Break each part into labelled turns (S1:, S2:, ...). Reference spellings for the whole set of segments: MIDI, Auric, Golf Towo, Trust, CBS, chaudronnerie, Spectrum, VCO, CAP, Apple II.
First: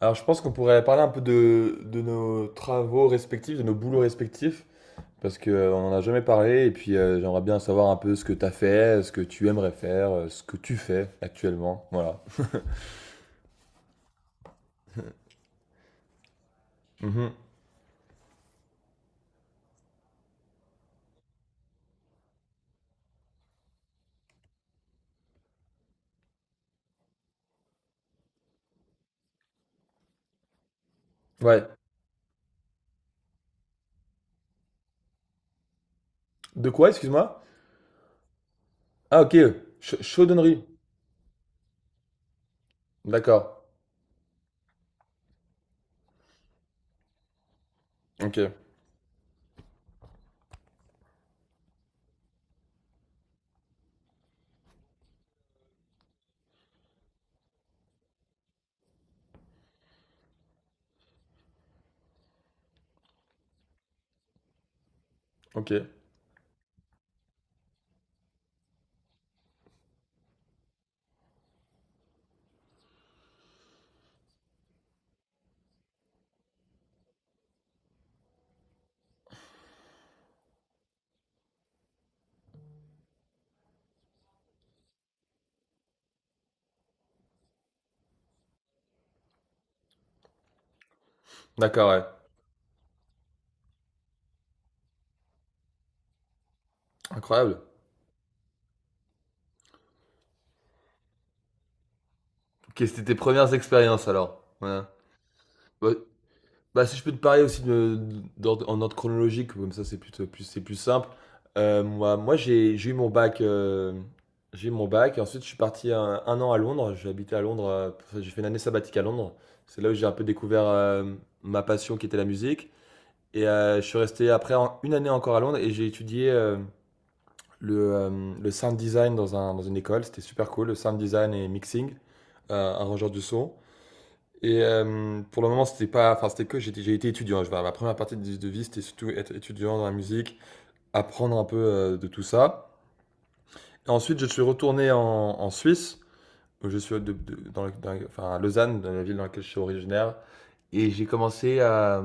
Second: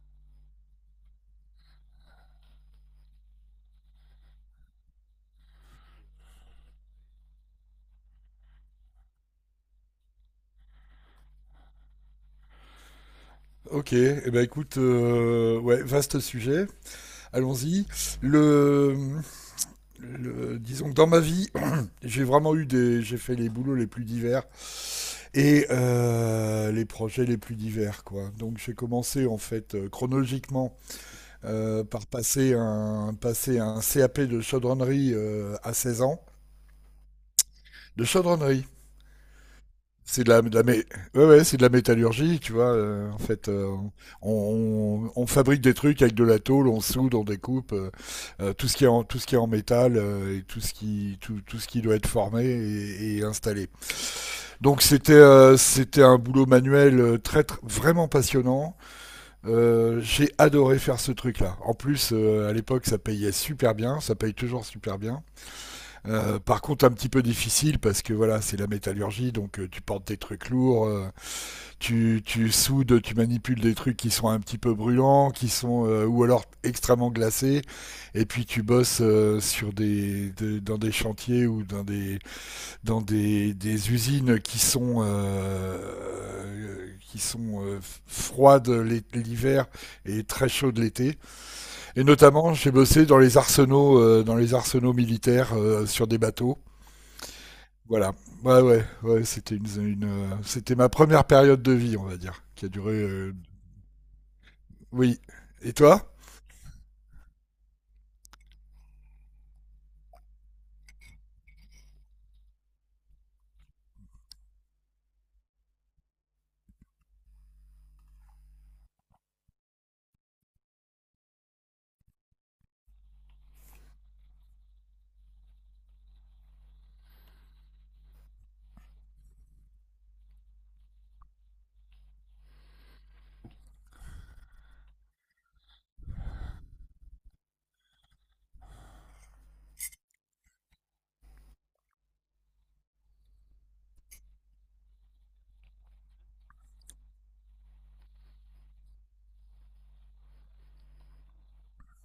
S1: Alors, je pense qu'on pourrait parler un peu de nos travaux respectifs, de nos boulots respectifs, parce qu'on n'en a jamais parlé, et puis j'aimerais bien savoir un peu ce que tu as fait, ce que tu aimerais faire, ce que tu fais actuellement. Voilà.
S2: Ok, eh ben écoute, ouais, vaste sujet.
S1: Mhm.
S2: Allons-y. Le, Disons que dans ma vie, j'ai vraiment eu des, j'ai fait les boulots les plus divers et les projets les plus divers, quoi. Donc j'ai commencé en fait, chronologiquement,
S1: Ouais.
S2: par passer un CAP de chaudronnerie, à 16 ans,
S1: De quoi, excuse-moi?
S2: de chaudronnerie.
S1: Ah, ok.
S2: C'est de
S1: Chaudonnerie.
S2: la mé- Ouais, ouais, c'est de la métallurgie, tu vois. En
S1: D'accord.
S2: fait, on fabrique des trucs avec de la tôle, on soude, on découpe,
S1: Ok.
S2: tout ce qui est en métal, tout ce qui doit être formé et installé. Donc c'était un boulot manuel, vraiment passionnant. J'ai adoré faire ce truc-là. En plus, à l'époque, ça payait super bien, ça paye toujours super bien.
S1: Ok.
S2: Par contre, un petit peu difficile parce que voilà, c'est la métallurgie, donc, tu portes des trucs lourds. Tu soudes, tu manipules des trucs qui sont un petit peu brûlants, qui sont, ou alors extrêmement glacés, et puis tu bosses, dans des chantiers ou des usines qui sont, froides l'hiver et très chaudes l'été.
S1: D'accord, ouais.
S2: Et notamment, j'ai bossé dans les arsenaux militaires, sur des bateaux.
S1: Incroyable.
S2: Voilà. Ouais, ouais, ouais, c'était ma première période de vie, on va dire, qui a
S1: Ok,
S2: duré.
S1: c'était tes premières expériences alors. Ouais.
S2: Oui. Et
S1: Ouais.
S2: toi?
S1: Bah, si je peux te parler aussi de, en ordre chronologique, comme ça c'est c'est plus simple. Moi, j'ai eu mon bac, j'ai eu mon bac et ensuite je suis parti un an à Londres. J'ai habité à Londres, enfin, j'ai fait une année sabbatique à Londres. C'est là où j'ai un peu découvert ma passion qui était la musique. Et je suis resté après une année encore à Londres et j'ai étudié le sound design dans une école. C'était super cool, le sound design et mixing, arrangeur du son. Et pour le moment, c'était pas, enfin, c'était que j'ai été étudiant. Ma première partie de vie, c'était surtout être étudiant dans la musique, apprendre un peu de tout ça. Et ensuite, je suis retourné en Suisse, où je suis de- dans, le- dans- enfin, à Lausanne, dans la ville dans laquelle je suis originaire. Et j'ai commencé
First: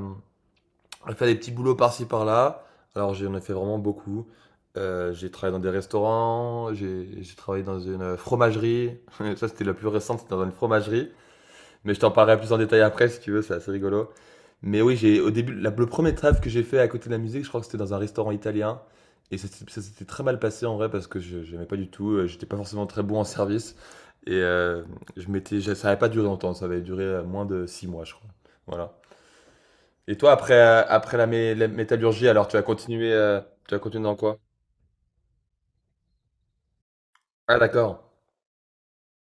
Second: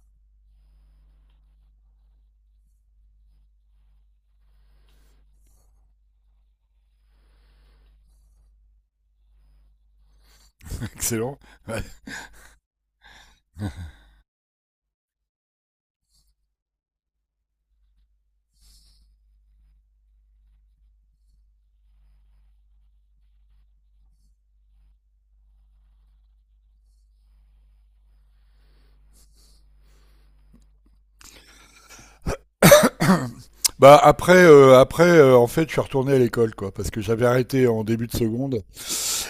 S1: à faire des petits boulots par-ci par-là. Alors, j'en ai fait vraiment beaucoup. J'ai travaillé dans des restaurants, j'ai travaillé dans une fromagerie. Ça, c'était la plus récente, c'était dans une fromagerie.
S2: Excellent. Ouais.
S1: Mais je t'en parlerai plus en détail après si tu veux, c'est assez rigolo. Mais oui, j'ai au début, la- le premier trêve que j'ai fait à côté de la musique, je crois que c'était dans un restaurant italien. Et ça s'était très mal passé en vrai parce que je n'aimais pas du tout, j'étais pas forcément très bon en service. Et ça n'avait pas duré longtemps, ça avait duré moins de 6 mois, je crois. Voilà. Et toi, après, après la métallurgie, alors tu as
S2: Bah
S1: continué dans
S2: après,
S1: quoi?
S2: après en fait, je suis retourné à l'école, quoi, parce que j'avais
S1: Ah,
S2: arrêté en
S1: d'accord.
S2: début de seconde.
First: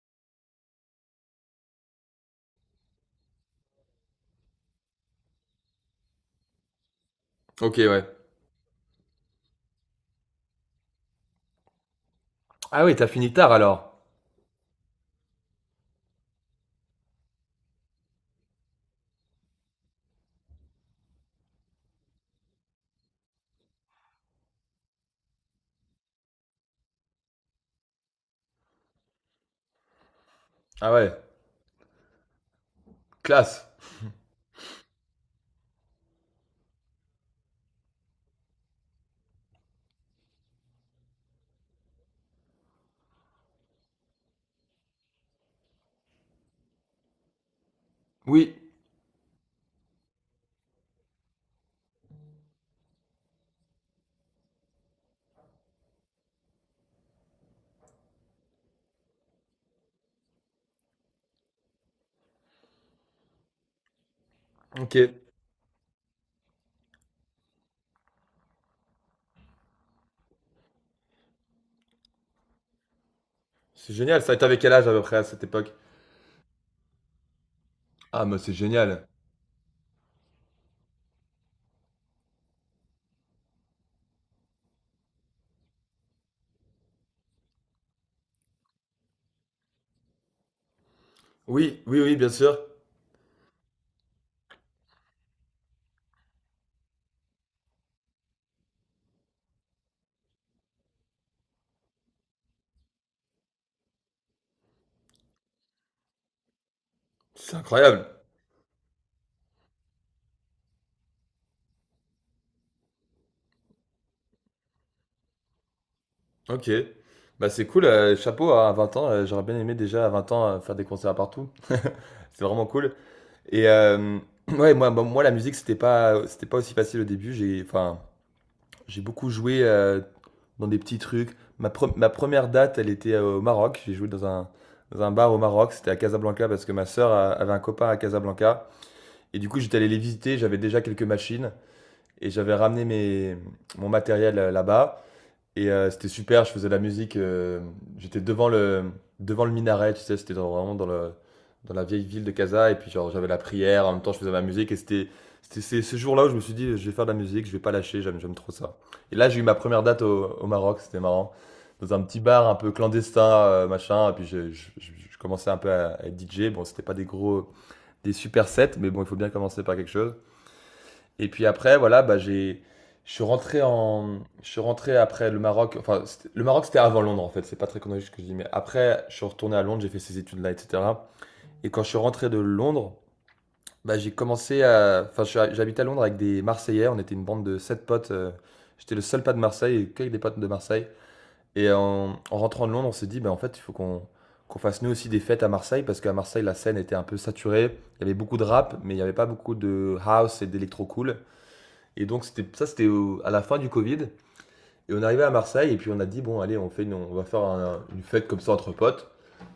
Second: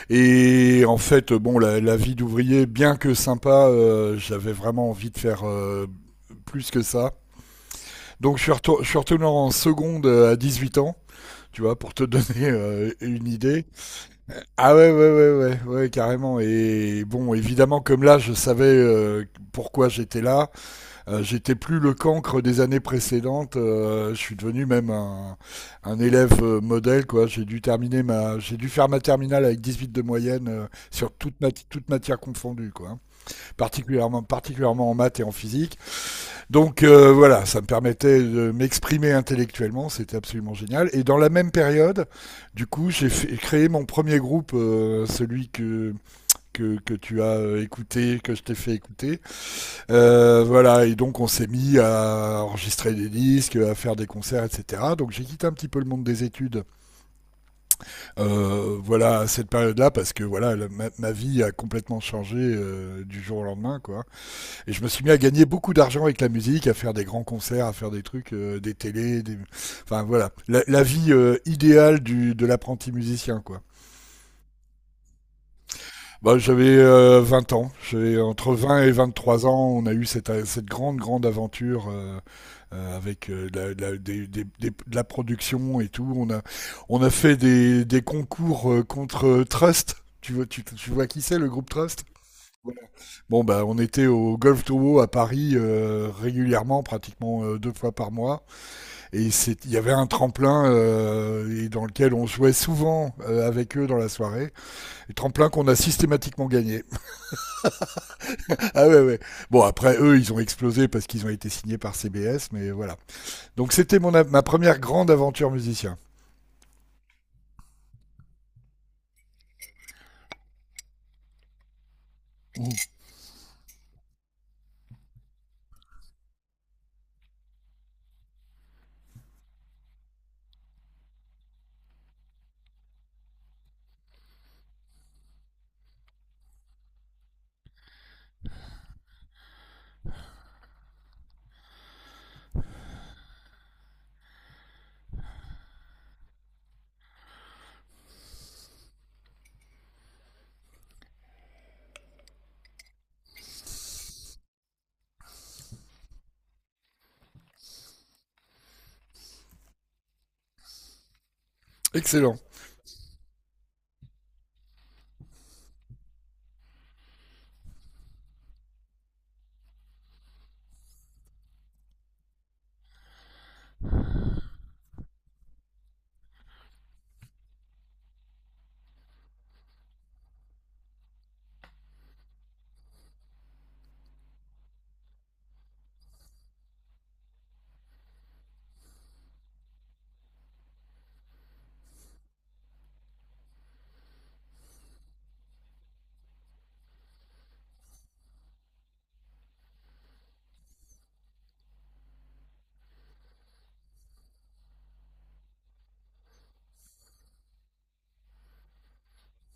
S2: Et en fait, bon, la vie d'ouvrier, bien que sympa, j'avais vraiment envie de faire, plus que ça.
S1: Ok, ouais.
S2: Donc je suis retourné en seconde, à 18 ans, tu vois, pour te donner,
S1: Ah oui, t'as
S2: une
S1: fini tard
S2: idée.
S1: alors.
S2: Ah ouais, ouais, ouais, ouais, ouais, carrément. Et bon, évidemment, comme là, je savais, pourquoi j'étais là. J'étais plus le cancre des années précédentes. Je suis devenu même un élève, modèle, quoi. J'ai dû faire ma terminale avec 18 de moyenne,
S1: Ah
S2: sur
S1: ouais,
S2: toute matière confondue, quoi, hein.
S1: classe.
S2: Particulièrement en maths et en physique. Donc, voilà, ça me permettait de m'exprimer intellectuellement. C'était absolument génial. Et dans la même période, du coup, j'ai créé mon premier groupe, celui que tu as, écouté, que je
S1: Oui,
S2: t'ai fait écouter. Voilà, et donc on s'est mis à enregistrer des disques, à faire des concerts, etc. Donc j'ai quitté un petit peu le monde des études, voilà, à cette période-là, parce que voilà, ma vie a complètement changé, du jour au lendemain, quoi. Et je me
S1: ok.
S2: suis mis à gagner beaucoup d'argent avec la musique, à faire des grands concerts, à faire des trucs, des télés, enfin voilà, la vie, idéale de l'apprenti musicien, quoi.
S1: C'est génial, ça. Et t'avais quel âge à peu près à cette époque?
S2: Bah, j'avais, 20 ans. J'ai
S1: Ah, mais c'est
S2: entre 20 et
S1: génial.
S2: 23 ans, on a eu cette grande grande aventure, avec, de la- des- de la production et tout. On a fait des concours, contre, Trust. Tu vois qui c'est le groupe
S1: Oui, oui,
S2: Trust?
S1: oui, bien sûr.
S2: Voilà. Bon bah on était au Golf Towo à Paris, régulièrement, pratiquement, deux fois par mois. Et il y avait un tremplin, et dans lequel on jouait souvent, avec eux dans la soirée. Et tremplin qu'on a systématiquement gagné.
S1: C'est incroyable.
S2: Ah ouais, ouais. Bon, après, eux, ils ont explosé parce qu'ils ont été signés par CBS, mais voilà. Donc, c'était ma première grande aventure musicien.
S1: Ok. Bah c'est cool, chapeau à 20 ans. J'aurais bien aimé déjà à 20 ans faire des concerts partout. C'est vraiment
S2: Mmh.
S1: cool. Et ouais, la musique, c'était pas aussi facile au début. J'ai beaucoup joué dans des petits trucs. Ma première date, elle était au Maroc. J'ai joué dans un bar au Maroc. C'était à Casablanca parce que ma sœur avait un copain à Casablanca. Et du coup, j'étais allé les visiter. J'avais déjà quelques machines. Et j'avais ramené mon matériel là-bas. Et c'était super, je faisais de la musique. J'étais devant le minaret, tu sais, vraiment dans la vieille ville de Casa. Et puis, genre, j'avais la prière, en même temps, je faisais ma musique. C'était ce jour-là où je me suis dit, je vais faire de la musique, je vais pas lâcher, j'aime trop ça. Et là, j'ai eu ma première date au Maroc, c'était marrant. Dans un petit
S2: Excellent.
S1: bar un peu clandestin, machin. Et puis, je commençais un peu à être DJ. Bon, c'était pas des gros, des super sets, mais bon, il faut bien commencer par quelque chose. Et puis après, voilà, je suis rentré après le Maroc. Enfin, le Maroc, c'était avant Londres, en fait. C'est pas très chronologique ce que je dis, mais après, je suis retourné à Londres, j'ai fait ces études-là, etc. Et quand je suis rentré de Londres, bah, j'ai commencé à, enfin, je suis à- j'habitais à Londres avec des Marseillais. On était une bande de 7 potes. J'étais le seul pas de Marseille et que des potes de Marseille. Et en rentrant de Londres, on s'est dit, bah, en fait, il faut qu'on qu'on fasse nous aussi des fêtes à Marseille parce qu'à Marseille, la scène était un peu saturée. Il y avait beaucoup de rap, mais il n'y avait pas beaucoup de house et d'électro cool. Et donc c'était ça, à la fin du Covid. Et on arrivait à Marseille et puis on a dit bon allez, on fait une- on va faire un- une fête comme ça entre potes.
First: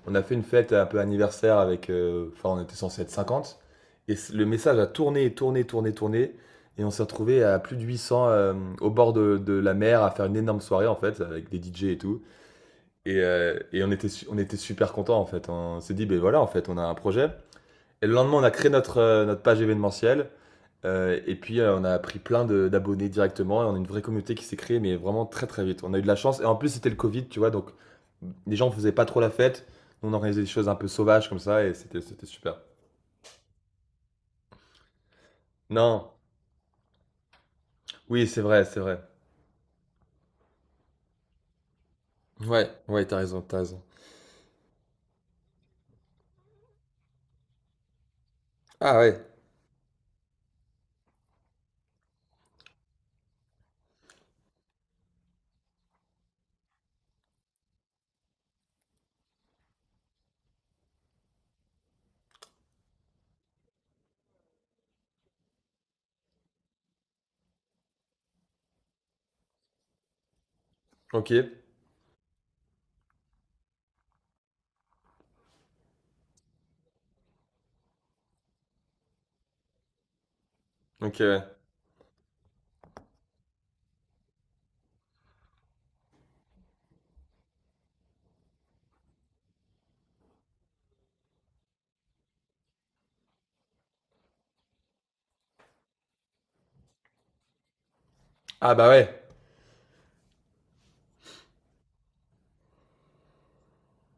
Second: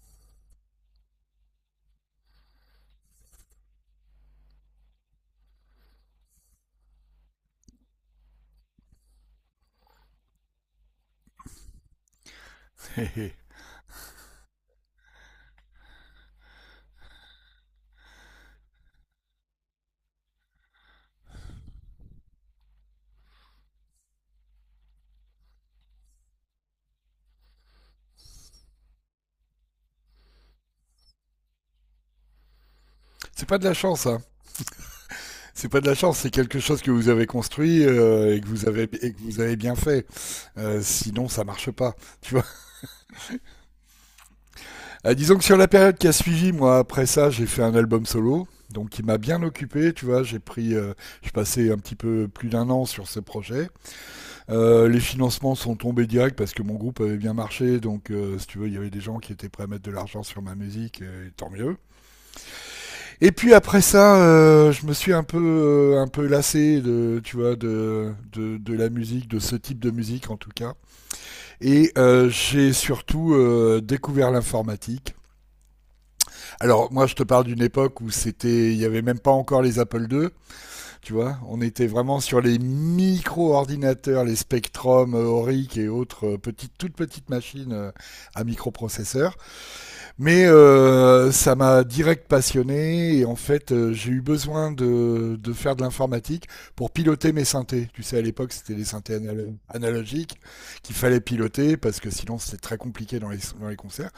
S1: On a fait une fête un peu anniversaire avec, on était censé être 50. Et le message a tourné, tourné, tourné, tourné. Et on s'est retrouvé à plus de 800 au bord de la mer à faire une énorme soirée en fait avec des DJ et tout. Et, euh, et on était on était super contents en fait. On s'est dit ben voilà en fait on a un projet. Et le lendemain on a créé notre notre page événementielle. Et puis, on a pris plein de d'abonnés directement et on a une vraie communauté qui s'est créée, mais vraiment très, très vite. On a eu de la chance et en plus, c'était le covid, tu vois? Donc, mmh, les gens faisaient pas trop la fête. Nous, on organisait des choses un peu sauvages comme ça et c'était super.
S2: C'est pas de la chance, hein. C'est pas de la
S1: Non,
S2: chance, c'est quelque chose que vous avez construit,
S1: oui, c'est
S2: et que
S1: vrai,
S2: vous
S1: c'est
S2: avez
S1: vrai.
S2: et que vous avez bien fait. Sinon, ça marche pas. Tu vois.
S1: Ouais, ouais, t'as raison, t'as raison.
S2: Ah, disons que sur la période qui a suivi, moi, après ça, j'ai fait un album solo. Donc,
S1: Ah
S2: qui m'a
S1: ouais,
S2: bien occupé, tu vois. J'ai passé un petit peu plus d'un an sur ce projet. Les financements sont tombés direct parce que mon groupe avait bien marché, donc, si tu veux, il y avait des gens qui étaient prêts à mettre de l'argent sur ma musique, et tant mieux. Et puis après ça, je me suis un peu lassé de, tu vois, de la musique, de ce type de musique en tout cas.
S1: OK.
S2: Et, j'ai surtout, découvert l'informatique. Alors moi, je te parle d'une époque où il n'y avait même pas encore les Apple II. Tu
S1: OK,
S2: vois,
S1: ouais.
S2: on était vraiment sur les micro-ordinateurs, les Spectrum, Auric et autres, petites, toutes petites machines, à microprocesseurs. Mais, ça m'a direct passionné et en fait, j'ai eu besoin de faire de l'informatique pour piloter mes synthés. Tu sais, à l'époque, c'était
S1: Ah
S2: les
S1: bah
S2: synthés
S1: ouais,
S2: analogiques qu'il fallait piloter parce que sinon, c'était très compliqué dans les concerts.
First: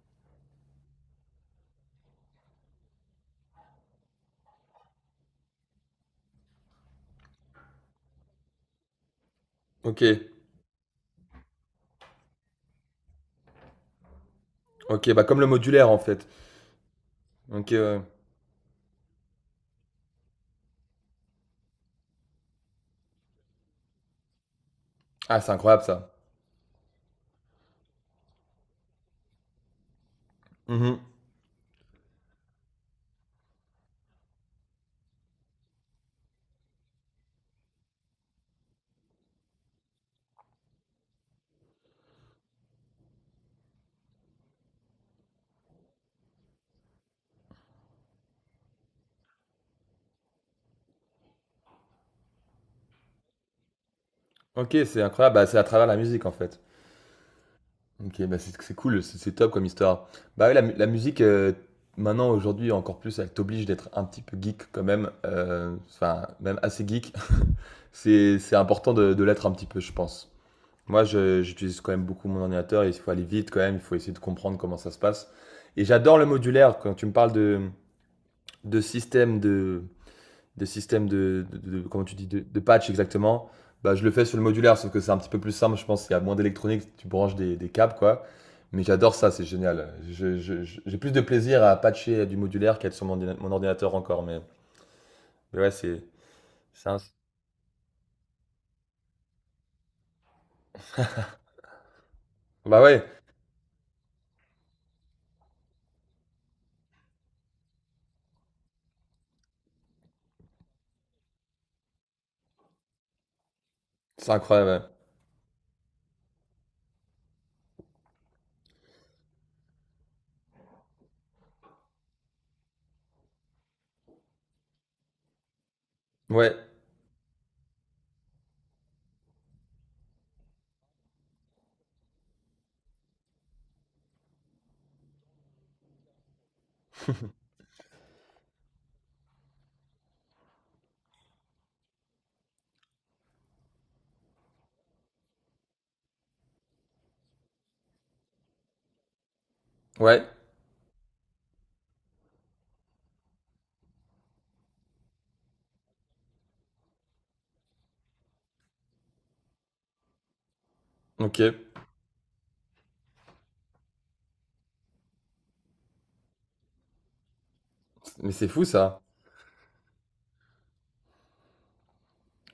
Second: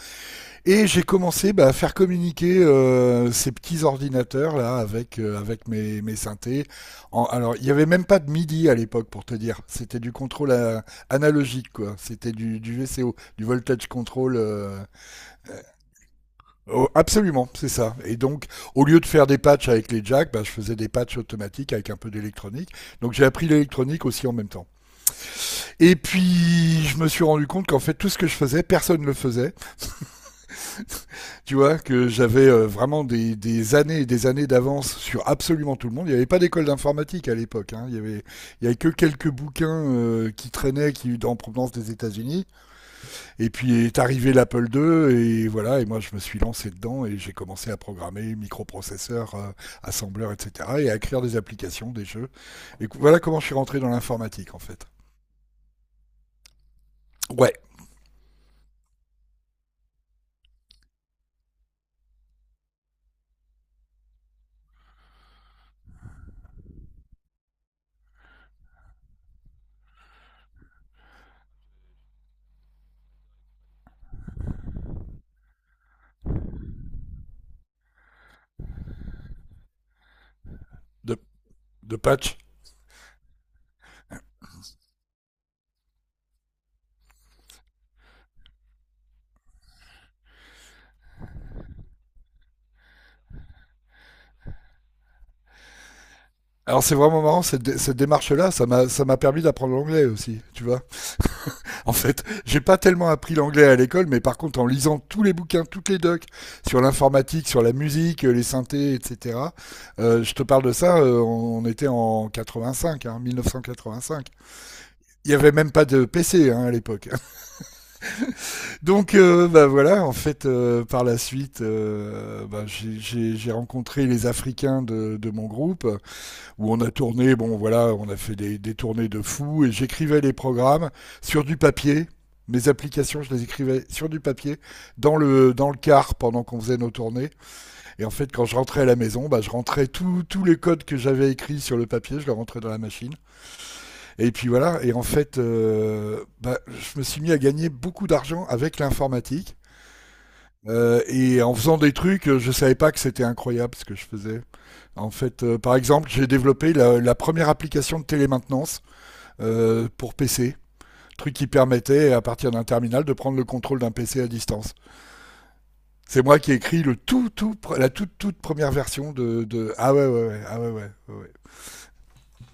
S2: Et j'ai commencé, bah, à faire communiquer, ces petits ordinateurs là avec mes synthés. Alors il n'y avait même pas de MIDI à l'époque pour te dire. C'était du
S1: OK.
S2: contrôle, analogique quoi. C'était du VCO, du voltage control.
S1: OK, bah comme le
S2: Euh,
S1: modulaire, en fait.
S2: oh, absolument, c'est
S1: OK,
S2: ça.
S1: ouais.
S2: Et donc au lieu de faire des patchs avec les jacks, bah, je faisais des patchs automatiques avec un peu d'électronique. Donc j'ai appris l'électronique aussi en même temps.
S1: Ah, c'est incroyable
S2: Et
S1: ça.
S2: puis je me suis rendu compte qu'en fait tout ce que je faisais, personne ne le faisait.
S1: Mmh.
S2: Tu vois, que j'avais, vraiment des années et des années d'avance sur absolument tout le monde. Il n'y avait pas d'école d'informatique à l'époque, hein. Il y avait que quelques bouquins, qui traînaient, qui en provenance des États-Unis. Et puis est arrivé l'Apple II et voilà. Et moi, je me suis lancé dedans et j'ai commencé à programmer microprocesseurs, assembleurs, etc. Et à écrire des applications, des jeux. Voilà comment je suis rentré dans l'informatique en
S1: OK,
S2: fait.
S1: c'est incroyable, bah, c'est à travers la musique, en fait.
S2: Ouais,
S1: OK, bah, c'est cool, c'est top comme histoire. Bah, ouais, la musique, maintenant, aujourd'hui, encore plus, elle t'oblige d'être un petit peu geek quand même, enfin, même assez geek. C'est important de l'être un petit peu, je pense. Moi, je j'utilise quand même beaucoup mon ordinateur et il faut aller vite quand même, il faut essayer de comprendre comment ça se passe et j'adore le modulaire. Quand tu me parles de système de des systèmes
S2: de,
S1: de-
S2: de
S1: comment tu dis,
S2: patch.
S1: de patch exactement, bah, je le fais sur le modulaire, sauf que c'est un petit peu plus simple, je pense qu'il y a moins d'électronique, tu branches des câbles, quoi. Mais j'adore ça, c'est génial. J'ai plus de plaisir à patcher du modulaire qu'à être sur mon ordinateur encore, mais ouais,
S2: Alors
S1: c'est
S2: c'est
S1: un-
S2: vraiment marrant cette démarche-là. Ça m'a permis d'apprendre l'anglais aussi, tu vois. En fait, j'ai pas
S1: bah ouais,
S2: tellement appris l'anglais à l'école, mais par contre, en lisant tous les bouquins, toutes les docs sur l'informatique, sur la musique, les synthés, etc. Je te parle de ça, on était en 85, hein, 1985.
S1: c'est incroyable.
S2: Il y avait même pas de PC, hein, à l'époque. Donc, bah voilà, en fait, par la suite, bah, j'ai rencontré les Africains de mon groupe
S1: Ouais, ouais,
S2: où on a tourné, bon voilà, on a fait des tournées de fous, et j'écrivais les programmes sur du papier. Mes applications, je les écrivais sur du papier, dans le car pendant qu'on faisait nos tournées. Et en fait, quand je rentrais à la maison, bah, je rentrais tous les codes que j'avais écrits sur le papier, je les rentrais dans la machine. Et puis voilà, et en fait, bah, je me suis mis à gagner beaucoup d'argent avec l'informatique.
S1: ouais,
S2: Et en faisant des trucs, je savais pas que c'était incroyable ce que je faisais. En fait, par exemple, j'ai développé la première application de télémaintenance, pour PC, truc
S1: OK.
S2: qui permettait à partir d'un terminal de prendre le contrôle d'un PC à distance. C'est moi qui ai écrit la toute,
S1: Mais
S2: toute
S1: c'est fou
S2: première
S1: ça.
S2: version. Ah ouais, ouais, ouais, ah ouais, ouais, ouais, ouais.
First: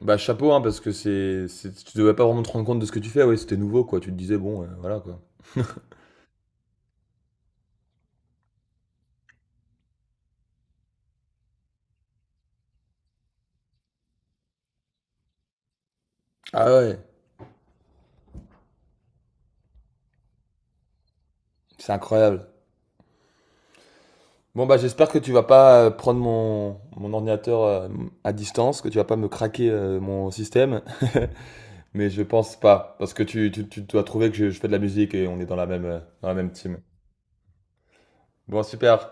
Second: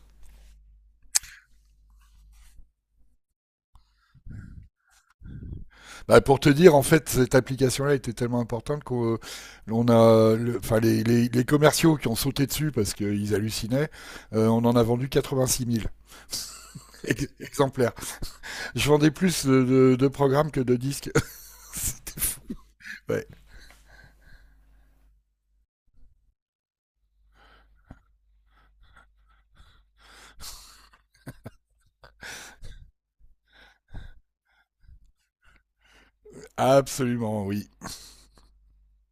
S1: Bah chapeau, hein, parce que tu devais pas vraiment te rendre compte de ce que tu fais, ouais, c'était nouveau, quoi. Tu te disais, bon, voilà, quoi.
S2: Bah, pour te dire, en fait, cette application-là était tellement importante enfin, les commerciaux qui ont sauté dessus parce qu'ils hallucinaient. On en a vendu 86 000
S1: Ah ouais,
S2: exemplaires. Je vendais plus de programmes que de disques.
S1: c'est
S2: C'était fou.
S1: incroyable.
S2: Ouais,
S1: Bon bah j'espère que tu vas pas prendre mon ordinateur à distance, que tu vas pas me craquer mon système, mais je pense pas, parce que tu dois trouver que je fais de la musique et on est dans la même team.
S2: absolument, oui.
S1: Bon super,